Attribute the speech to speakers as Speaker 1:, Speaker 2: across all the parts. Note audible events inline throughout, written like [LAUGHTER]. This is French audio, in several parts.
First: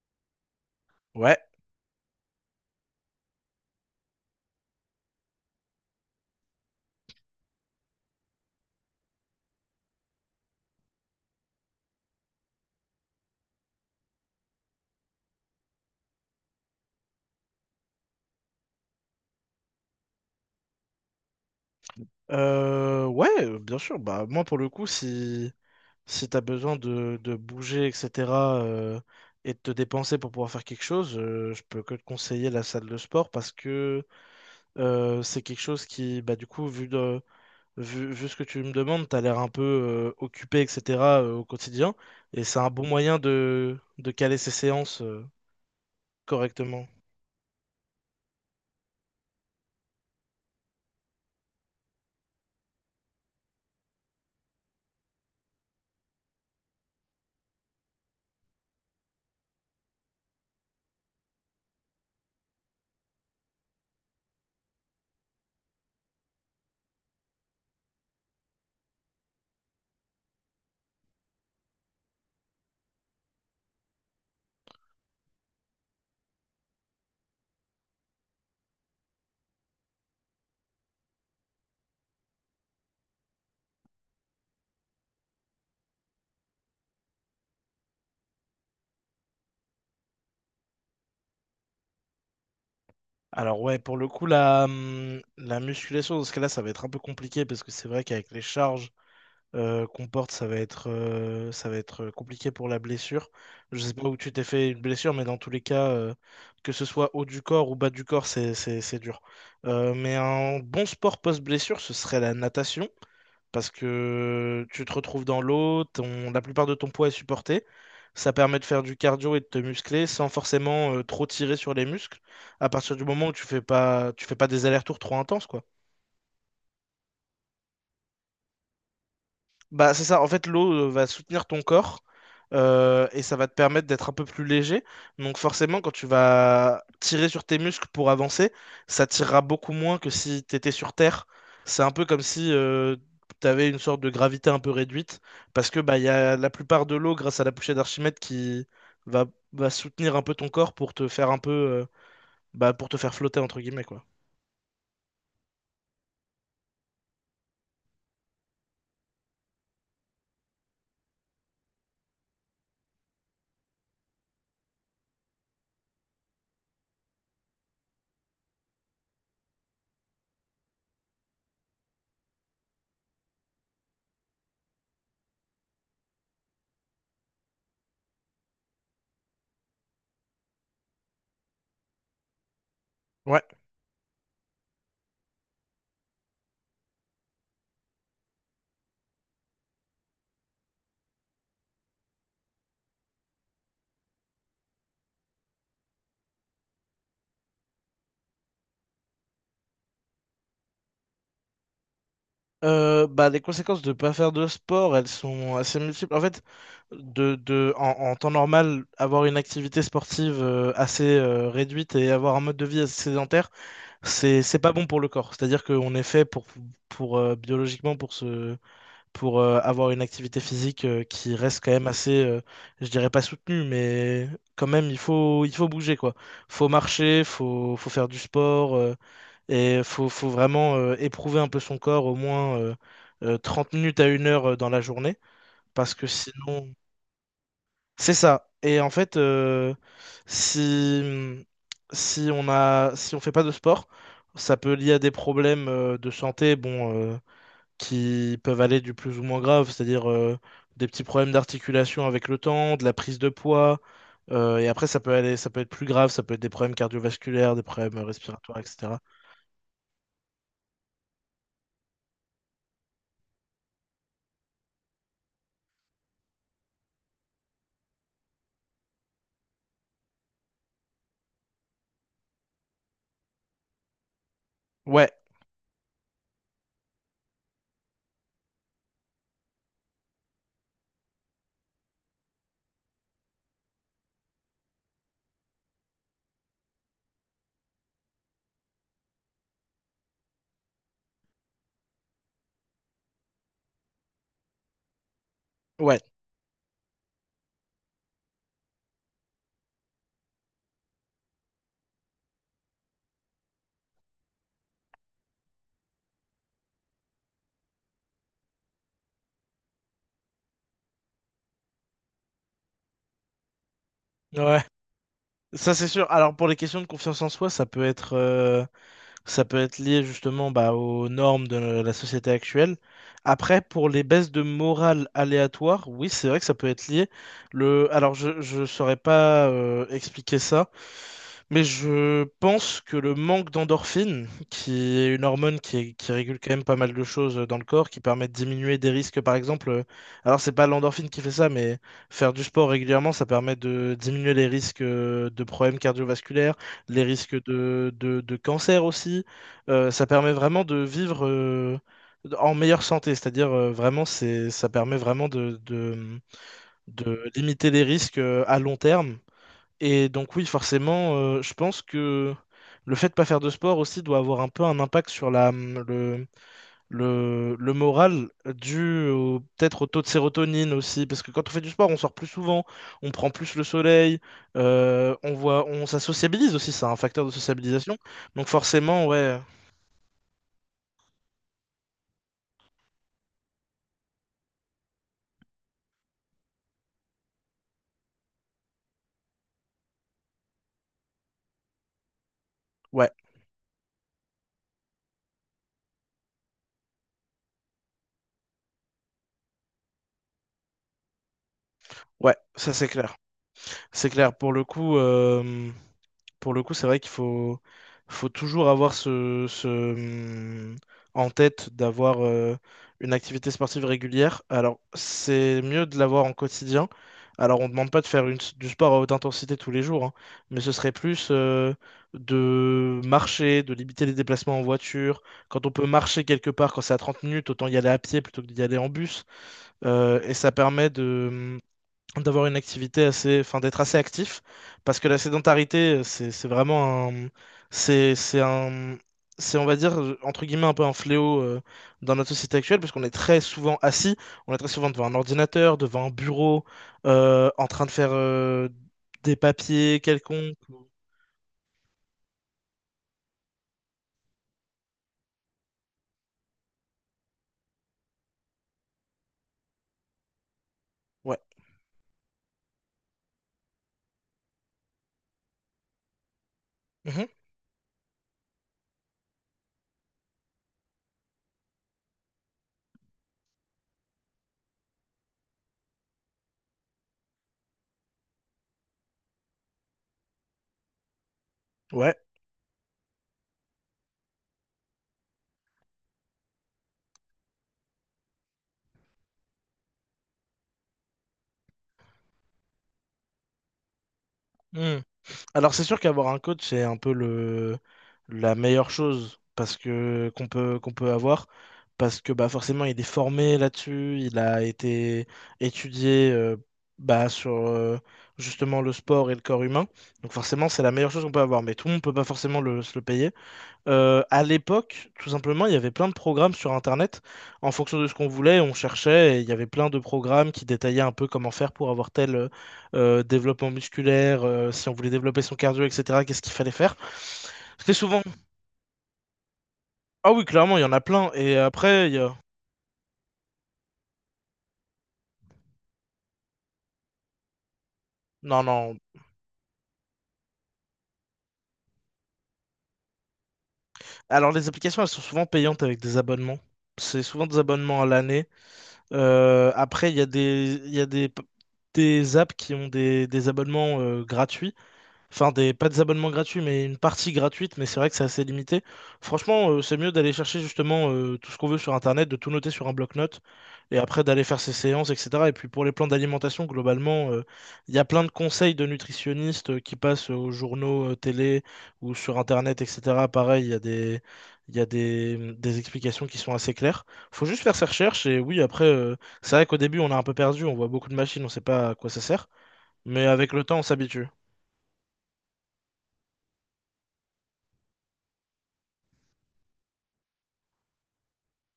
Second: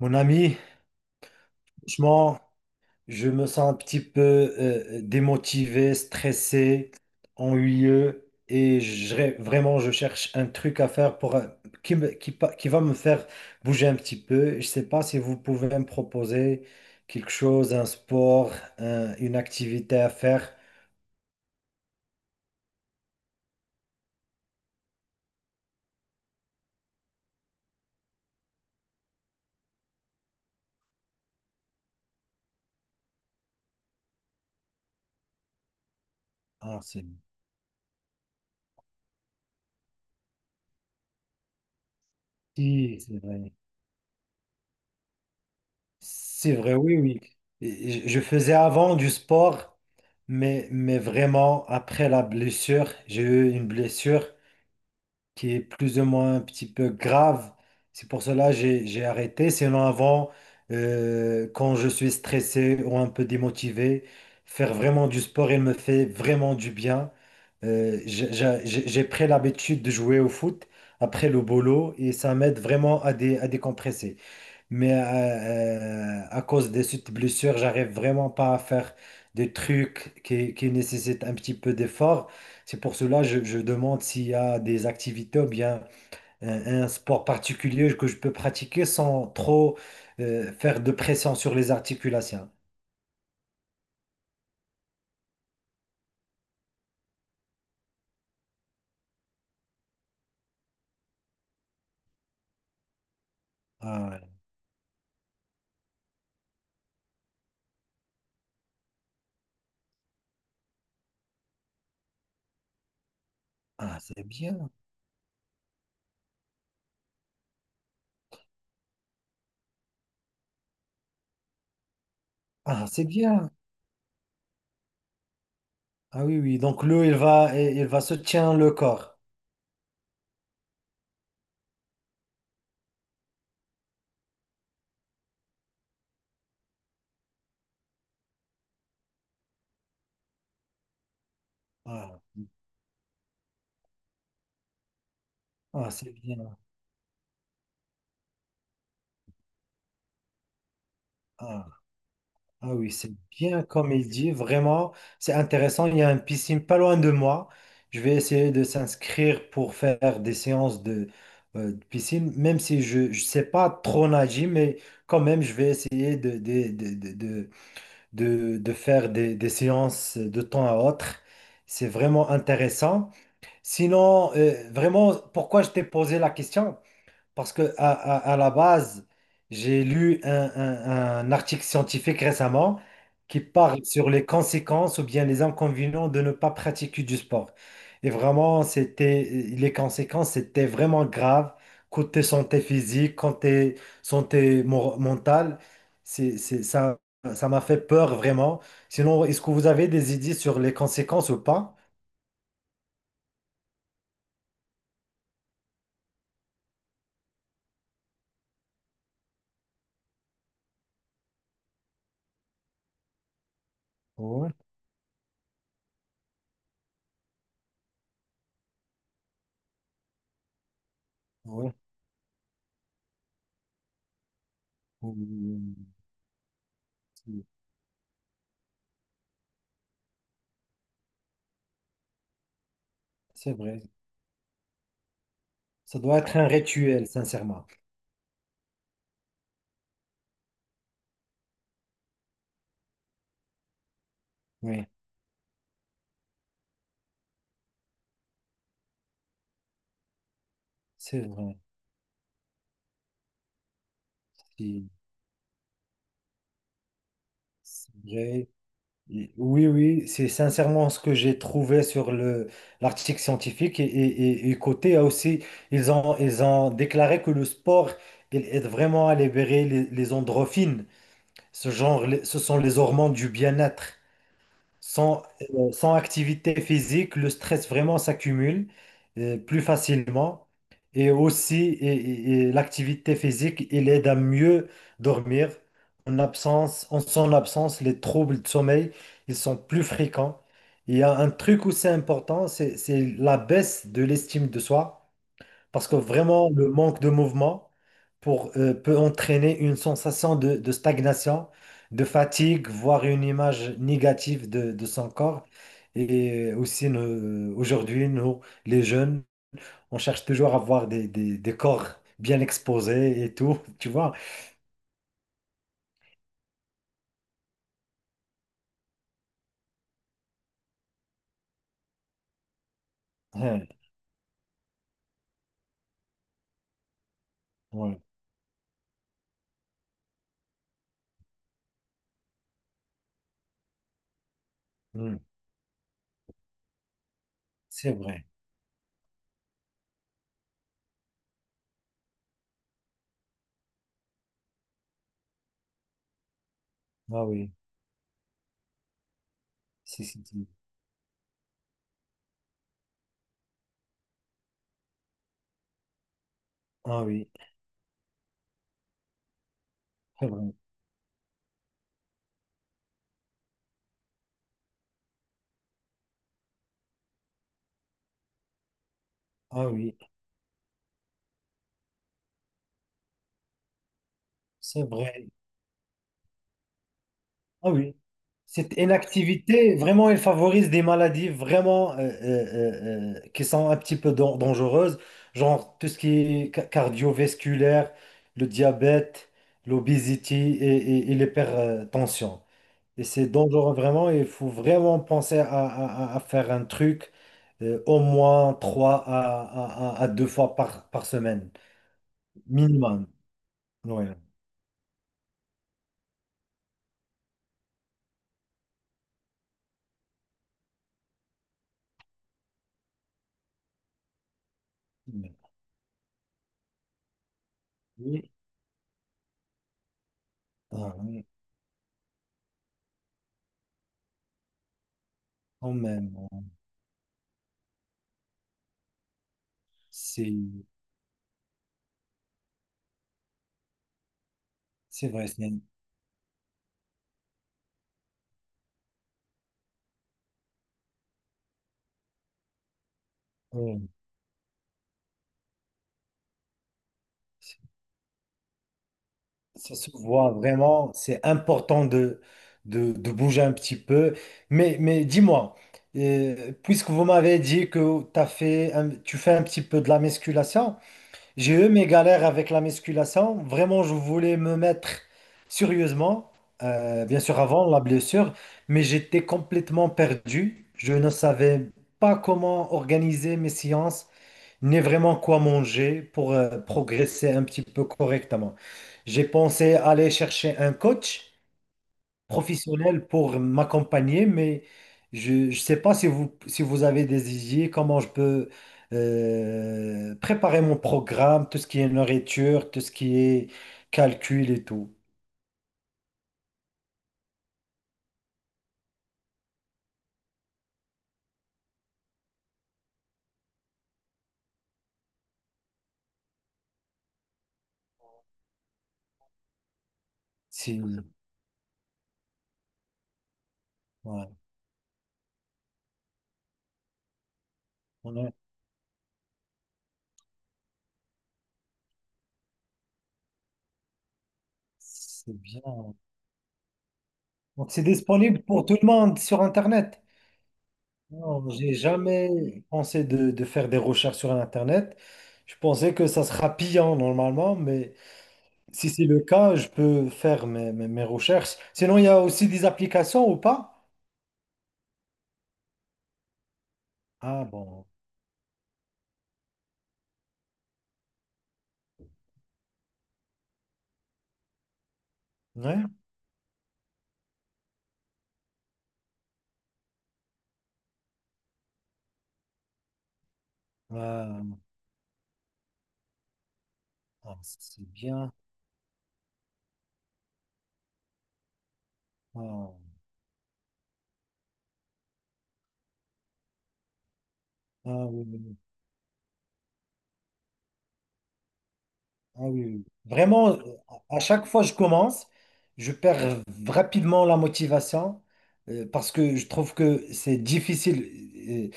Speaker 1: Mon ami,
Speaker 2: Ouais,
Speaker 1: franchement, je me sens un petit peu démotivé, stressé, ennuyeux et vraiment je cherche un truc à faire pour qui, qui, qui va me faire bouger un petit peu. Je ne sais pas si vous pouvez me proposer quelque chose, un sport, une activité à faire.
Speaker 2: ouais, bien sûr. Bah, moi, pour le coup, si t'as besoin de bouger, etc., euh, et de te dépenser pour pouvoir faire quelque chose, je peux que te conseiller la salle de sport parce que c'est quelque chose qui, du coup,
Speaker 1: Ah,
Speaker 2: vu,
Speaker 1: c'est
Speaker 2: de, vu, vu ce que tu me demandes, t'as l'air un peu occupé, etc., au quotidien. Et c'est un bon
Speaker 1: si,
Speaker 2: moyen
Speaker 1: c'est vrai.
Speaker 2: de caler ses séances
Speaker 1: C'est vrai,
Speaker 2: correctement.
Speaker 1: oui, oui. Et je faisais avant du sport, mais vraiment, après la blessure, j'ai eu une blessure qui est plus ou moins un petit peu grave. C'est pour cela que j'ai arrêté. Sinon, avant, quand je suis stressé ou un peu démotivé, faire vraiment du sport, il me fait vraiment du bien. J'ai pris l'habitude de jouer au foot après le boulot et ça m'aide vraiment à décompresser. Mais à cause de cette blessure, j'arrive vraiment pas à faire des trucs qui nécessitent un petit peu d'effort. C'est pour cela que je demande s'il y a des activités ou bien un sport particulier que je peux pratiquer sans trop faire de pression sur les articulations.
Speaker 2: Alors ouais, pour le coup, la musculation, dans ce cas-là, ça va être un peu compliqué parce que c'est vrai qu'avec les charges, qu'on porte, ça va être compliqué pour la blessure. Je sais pas
Speaker 1: Ah,
Speaker 2: où
Speaker 1: ouais.
Speaker 2: tu t'es fait une blessure, mais dans tous les cas, que ce soit haut du corps ou bas du corps, c'est dur. Mais un bon sport post-blessure, ce serait la natation, parce
Speaker 1: Ah, c'est
Speaker 2: que
Speaker 1: bien.
Speaker 2: tu te retrouves dans l'eau, la plupart de ton poids est supporté. Ça permet de faire du cardio et de te muscler sans forcément trop tirer sur les muscles, à
Speaker 1: Ah,
Speaker 2: partir du
Speaker 1: c'est
Speaker 2: moment où
Speaker 1: bien.
Speaker 2: tu fais pas des allers-retours trop intenses, quoi.
Speaker 1: Ah oui, oui. Donc l'eau, il va soutenir le corps.
Speaker 2: Bah, c'est ça, en fait, l'eau va soutenir ton corps et ça va te permettre d'être un peu plus léger. Donc forcément, quand tu vas tirer sur tes muscles pour avancer, ça tirera beaucoup moins que si t'étais sur Terre. C'est un peu
Speaker 1: Ah,
Speaker 2: comme si tu avais une sorte de gravité un peu réduite, parce que
Speaker 1: ah,
Speaker 2: bah, il y
Speaker 1: c'est
Speaker 2: a la
Speaker 1: bien.
Speaker 2: plupart de l'eau, grâce à la poussée d'Archimède, qui va, va soutenir un peu ton corps pour te faire un peu,
Speaker 1: Ah.
Speaker 2: bah,
Speaker 1: Ah
Speaker 2: pour
Speaker 1: oui,
Speaker 2: te
Speaker 1: c'est
Speaker 2: faire flotter, entre
Speaker 1: bien
Speaker 2: guillemets,
Speaker 1: comme
Speaker 2: quoi.
Speaker 1: il dit, vraiment, c'est intéressant. Il y a une piscine pas loin de moi. Je vais essayer de s'inscrire pour faire des séances de piscine, même si je ne sais pas trop nager, mais quand même, je vais essayer de faire des séances de temps à autre. C'est vraiment intéressant. Sinon, vraiment, pourquoi je t'ai posé la question? Parce que à la base, j'ai lu un article scientifique récemment qui
Speaker 2: Ouais.
Speaker 1: parle sur les conséquences ou bien les inconvénients de ne pas pratiquer du sport. Et vraiment, c'était les conséquences étaient vraiment graves côté santé physique, côté mentale. C'est, c'est- ça, ça m'a fait peur vraiment. Sinon, est-ce que vous avez des idées sur les conséquences ou pas?
Speaker 2: Bah, les conséquences de pas faire de sport, elles sont assez multiples. En fait, en temps normal, avoir une activité sportive assez réduite et avoir un mode de vie assez sédentaire,
Speaker 1: Ouais,
Speaker 2: c'est pas bon pour le corps. C'est-à-dire qu'on est fait pour biologiquement pour se, pour avoir une activité physique qui reste quand même assez, je dirais pas soutenue, mais quand même, il faut
Speaker 1: oui.
Speaker 2: bouger, quoi. Faut marcher, faut faire du sport. Faut vraiment éprouver un peu son corps au moins
Speaker 1: C'est
Speaker 2: 30
Speaker 1: vrai.
Speaker 2: minutes à une heure dans la journée. Parce
Speaker 1: Ça
Speaker 2: que
Speaker 1: doit être un
Speaker 2: sinon.
Speaker 1: rituel, sincèrement.
Speaker 2: C'est ça. Et en fait, si, si on a, si on fait pas de sport, ça peut
Speaker 1: Oui,
Speaker 2: lier à des problèmes de santé bon, qui peuvent aller du plus ou moins grave, c'est-à-dire des petits
Speaker 1: c'est
Speaker 2: problèmes
Speaker 1: vrai.
Speaker 2: d'articulation avec le temps, de la prise de poids. Et après,
Speaker 1: Si,
Speaker 2: ça peut aller, ça peut être plus grave, ça peut être des problèmes cardiovasculaires, des
Speaker 1: c'est
Speaker 2: problèmes
Speaker 1: vrai.
Speaker 2: respiratoires, etc.
Speaker 1: Et- Oui, oui, c'est sincèrement ce que j'ai trouvé sur le l'article scientifique. Et côté ah, aussi, ils ont déclaré que le sport, il aide vraiment à libérer les endorphines. Ce genre, ce sont les hormones du bien-être.
Speaker 2: Ouais,
Speaker 1: Sans, Sans activité physique, le stress vraiment s'accumule plus facilement. Et aussi, l'activité physique, il aide à mieux dormir. En absence, en son absence, les troubles de sommeil, ils sont plus fréquents. Il y a un truc où c'est important, c'est la baisse de l'estime de soi. Parce que
Speaker 2: ouais,
Speaker 1: vraiment, le manque de mouvement peut entraîner une sensation de stagnation, de fatigue, voire une image négative de son corps. Et aussi, aujourd'hui, nous, les jeunes, on cherche toujours à avoir des corps bien exposés et tout, [LAUGHS] tu vois.
Speaker 2: ouais. Ça, c'est sûr. Alors, pour les questions de confiance en soi, ça peut être lié justement bah, aux normes de la société actuelle. Après,
Speaker 1: Ouais,
Speaker 2: pour les baisses de morale aléatoires, oui, c'est vrai que ça peut être lié. Le...
Speaker 1: ouais,
Speaker 2: Alors, je ne saurais pas expliquer ça, mais je pense que le manque d'endorphine, qui est
Speaker 1: hmm,
Speaker 2: une hormone qui régule quand même pas mal de choses dans le corps,
Speaker 1: c'est
Speaker 2: qui
Speaker 1: vrai.
Speaker 2: permet de diminuer des risques, par exemple. Alors, c'est pas l'endorphine qui fait ça, mais faire du sport régulièrement, ça permet de diminuer les risques de problèmes cardiovasculaires les
Speaker 1: Ah
Speaker 2: risques
Speaker 1: oui,
Speaker 2: de cancer aussi.
Speaker 1: si,
Speaker 2: Ça
Speaker 1: si,
Speaker 2: permet
Speaker 1: si.
Speaker 2: vraiment de vivre en meilleure santé, c'est-à-dire vraiment, c'est, ça permet vraiment
Speaker 1: Ah oui,
Speaker 2: de limiter les risques à long terme. Et
Speaker 1: c'est
Speaker 2: donc oui,
Speaker 1: vrai.
Speaker 2: forcément, je pense que le fait de pas faire de sport aussi doit avoir un peu un impact sur le moral
Speaker 1: Ah
Speaker 2: peut-être au
Speaker 1: oui,
Speaker 2: taux de sérotonine aussi, parce que quand on fait du sport, on sort plus souvent, on prend plus le soleil,
Speaker 1: c'est vrai.
Speaker 2: on voit, on, ça sociabilise aussi, c'est un facteur de
Speaker 1: Ah
Speaker 2: sociabilisation.
Speaker 1: oui.
Speaker 2: Donc
Speaker 1: Cette
Speaker 2: forcément,
Speaker 1: inactivité, vraiment, elle favorise des maladies vraiment qui sont un petit peu dangereuses, genre tout ce qui est cardiovasculaire, le diabète, l'obésité et l'hypertension. Et
Speaker 2: ouais,
Speaker 1: c'est dangereux vraiment, il faut vraiment penser à faire un truc au moins trois à deux fois par semaine,
Speaker 2: ouais, ça c'est
Speaker 1: minimum.
Speaker 2: clair.
Speaker 1: Ouais.
Speaker 2: C'est clair, pour le coup, pour le coup, c'est vrai faut toujours avoir en tête d'avoir une activité sportive régulière. Alors, c'est mieux de l'avoir en quotidien. Alors, on ne demande pas
Speaker 1: Oui.
Speaker 2: du sport à haute intensité tous les jours, hein, mais ce serait
Speaker 1: Ah oui,
Speaker 2: plus de marcher, de limiter les déplacements en voiture. Quand on
Speaker 1: quand
Speaker 2: peut
Speaker 1: même,
Speaker 2: marcher quelque part, quand c'est à 30 minutes, autant y aller à pied plutôt que d'y aller en bus. Euh,
Speaker 1: c'est
Speaker 2: et ça permet d'avoir une activité assez, enfin d'être assez actif, parce que
Speaker 1: c'est
Speaker 2: la
Speaker 1: vrai. C'est
Speaker 2: sédentarité, c'est vraiment un, c'est un, c'est on va dire entre guillemets un peu un fléau dans notre société actuelle, parce qu'on est très souvent
Speaker 1: Oui,
Speaker 2: assis, on est très souvent devant un ordinateur, devant un bureau,
Speaker 1: c-
Speaker 2: en train de faire des
Speaker 1: ça se
Speaker 2: papiers
Speaker 1: voit
Speaker 2: quelconques.
Speaker 1: vraiment, c'est important de bouger un petit peu. Mais dis-moi, puisque vous m'avez dit que tu fais un petit peu de la musculation,
Speaker 2: Ouais.
Speaker 1: j'ai eu mes galères avec la musculation. Vraiment, je voulais me mettre sérieusement, bien
Speaker 2: Mhm.
Speaker 1: sûr avant la blessure, mais j'étais complètement perdu. Je ne savais pas comment organiser mes séances, ni vraiment quoi manger pour progresser un petit peu correctement. J'ai pensé aller chercher un coach
Speaker 2: Ouais.
Speaker 1: professionnel pour m'accompagner, mais je ne sais pas si vous avez des idées, comment je peux préparer mon programme, tout ce qui est nourriture, tout ce qui est calcul et tout.
Speaker 2: Mmh. Alors c'est sûr qu'avoir un coach, c'est un peu le la meilleure chose parce que qu'on peut avoir parce que bah forcément il est formé là-dessus, il a été étudié bah sur justement le sport et le corps humain. Donc forcément,
Speaker 1: Si,
Speaker 2: c'est la meilleure chose qu'on peut avoir, mais tout le monde peut pas forcément se le payer.
Speaker 1: ouais,
Speaker 2: À l'époque, tout simplement, il y avait plein de programmes sur Internet. En fonction de ce
Speaker 1: on
Speaker 2: qu'on
Speaker 1: a-
Speaker 2: voulait, on cherchait et il y avait plein de programmes qui détaillaient un peu comment faire pour avoir tel développement musculaire, si on voulait
Speaker 1: c'est
Speaker 2: développer son cardio,
Speaker 1: bien.
Speaker 2: etc. Qu'est-ce qu'il fallait faire.
Speaker 1: Donc c'est
Speaker 2: C'était souvent...
Speaker 1: disponible pour tout le monde sur Internet.
Speaker 2: Ah oui, clairement, il y en a plein.
Speaker 1: Non,
Speaker 2: Et
Speaker 1: j'ai
Speaker 2: après, il y a...
Speaker 1: jamais pensé de faire des recherches sur Internet. Je pensais que ça sera pillant normalement, mais
Speaker 2: Non,
Speaker 1: si
Speaker 2: non.
Speaker 1: c'est le cas, je peux faire mes recherches. Sinon, il y a aussi des applications ou pas?
Speaker 2: Alors, les applications, elles sont souvent payantes avec des abonnements. C'est
Speaker 1: Ah
Speaker 2: souvent des
Speaker 1: bon,
Speaker 2: abonnements à l'année. Après, il y a des apps qui ont des abonnements gratuits. Enfin, des,
Speaker 1: ouais.
Speaker 2: pas des abonnements gratuits, mais une partie gratuite, mais c'est vrai que c'est assez limité. Franchement, c'est mieux d'aller chercher justement tout ce qu'on veut sur Internet, de tout noter sur un bloc-notes, et après
Speaker 1: Euh,
Speaker 2: d'aller faire ses séances, etc. Et puis pour les plans d'alimentation, globalement,
Speaker 1: ah, c'est
Speaker 2: il y a plein de
Speaker 1: bien.
Speaker 2: conseils de nutritionnistes qui passent aux journaux, télé ou sur
Speaker 1: Ah,
Speaker 2: Internet, etc. Pareil, il y a des explications qui sont assez claires. Faut juste faire ses
Speaker 1: ah oui,
Speaker 2: recherches, et
Speaker 1: oui, oui.
Speaker 2: oui, après, c'est vrai qu'au début, on a un peu perdu, on voit beaucoup de machines, on sait pas à quoi ça
Speaker 1: Ah
Speaker 2: sert,
Speaker 1: oui, oui.
Speaker 2: mais
Speaker 1: Vraiment,
Speaker 2: avec le temps, on
Speaker 1: à
Speaker 2: s'habitue.
Speaker 1: chaque fois que je commence, je perds rapidement la motivation parce que je trouve que c'est difficile. euh,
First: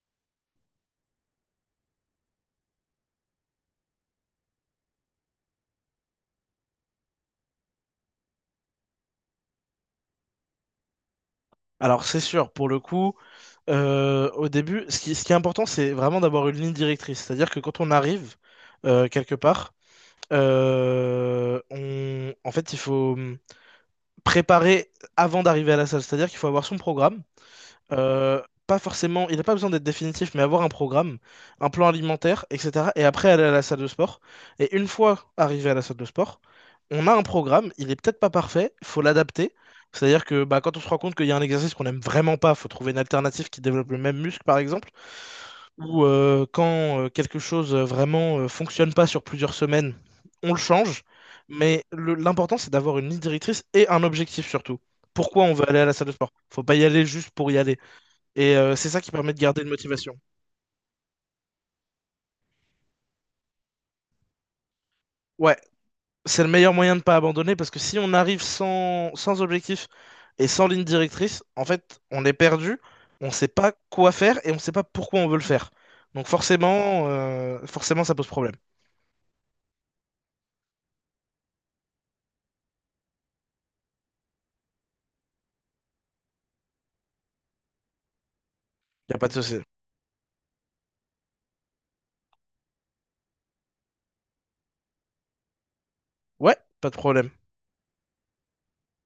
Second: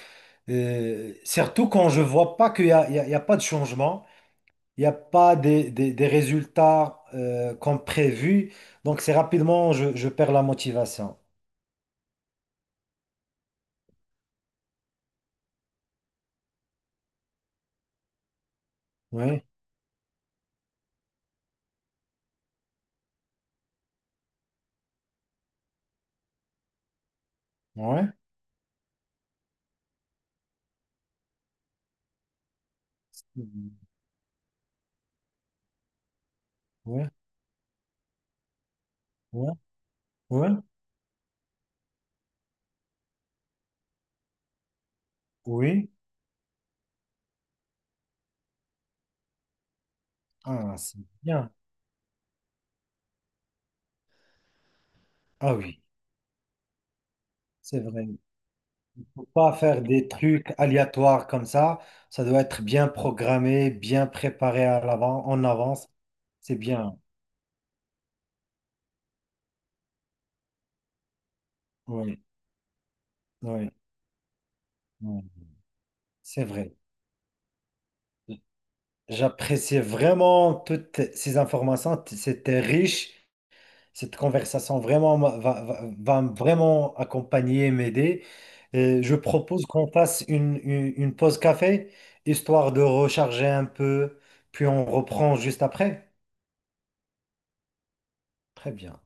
Speaker 1: Surtout quand je vois pas qu'il y a, il y a- il y a pas de changement, il n'y a pas des résultats comme prévu. Donc, c'est rapidement, je perds la motivation.
Speaker 2: Alors, c'est sûr, pour le coup, au début, ce qui est important, c'est vraiment d'avoir une ligne directrice. C'est-à-dire que quand on arrive quelque
Speaker 1: Oui,
Speaker 2: part, en fait, il faut préparer avant d'arriver à la salle. C'est-à-dire qu'il faut avoir son programme.
Speaker 1: oui,
Speaker 2: Pas forcément, il n'a pas besoin d'être définitif, mais avoir un programme, un plan alimentaire, etc. Et après aller à la salle de sport. Et une fois arrivé à la salle de sport, on
Speaker 1: oui,
Speaker 2: a un programme, il est peut-être pas parfait, faut
Speaker 1: oui,
Speaker 2: l'adapter. C'est-à-dire que
Speaker 1: oui,
Speaker 2: bah, quand on se rend compte qu'il y a un exercice qu'on n'aime vraiment pas, faut trouver une alternative qui développe le même muscle, par exemple.
Speaker 1: oui.
Speaker 2: Ou quand quelque chose vraiment fonctionne pas sur plusieurs semaines, on le
Speaker 1: Ah, c'est
Speaker 2: change.
Speaker 1: bien.
Speaker 2: L'important, c'est d'avoir une ligne directrice et un objectif surtout. Pourquoi on
Speaker 1: Ah
Speaker 2: veut aller
Speaker 1: oui,
Speaker 2: à la salle de sport? Faut pas y aller juste pour y aller.
Speaker 1: c'est vrai.
Speaker 2: C'est ça
Speaker 1: Il
Speaker 2: qui
Speaker 1: faut
Speaker 2: permet de
Speaker 1: pas
Speaker 2: garder une
Speaker 1: faire des
Speaker 2: motivation.
Speaker 1: trucs aléatoires comme ça. Ça doit être bien programmé, bien préparé à l'avant, en
Speaker 2: Ouais,
Speaker 1: avance.
Speaker 2: c'est le
Speaker 1: C'est
Speaker 2: meilleur moyen
Speaker 1: bien.
Speaker 2: de ne pas abandonner parce que si on arrive sans, sans objectif et sans ligne directrice, en fait,
Speaker 1: Oui,
Speaker 2: on est perdu, on ne sait
Speaker 1: oui,
Speaker 2: pas quoi faire et on ne sait pas pourquoi
Speaker 1: oui.
Speaker 2: on veut le faire. Donc
Speaker 1: C'est vrai.
Speaker 2: forcément, forcément, ça pose problème.
Speaker 1: J'appréciais vraiment toutes ces informations. T- C'était riche. Cette conversation vraiment va me vraiment accompagner, m'aider.
Speaker 2: Il n'y
Speaker 1: Je
Speaker 2: a pas de souci.
Speaker 1: propose qu'on fasse une pause café, histoire de recharger un peu, puis on reprend juste après.
Speaker 2: Ouais, pas de problème.
Speaker 1: Très bien.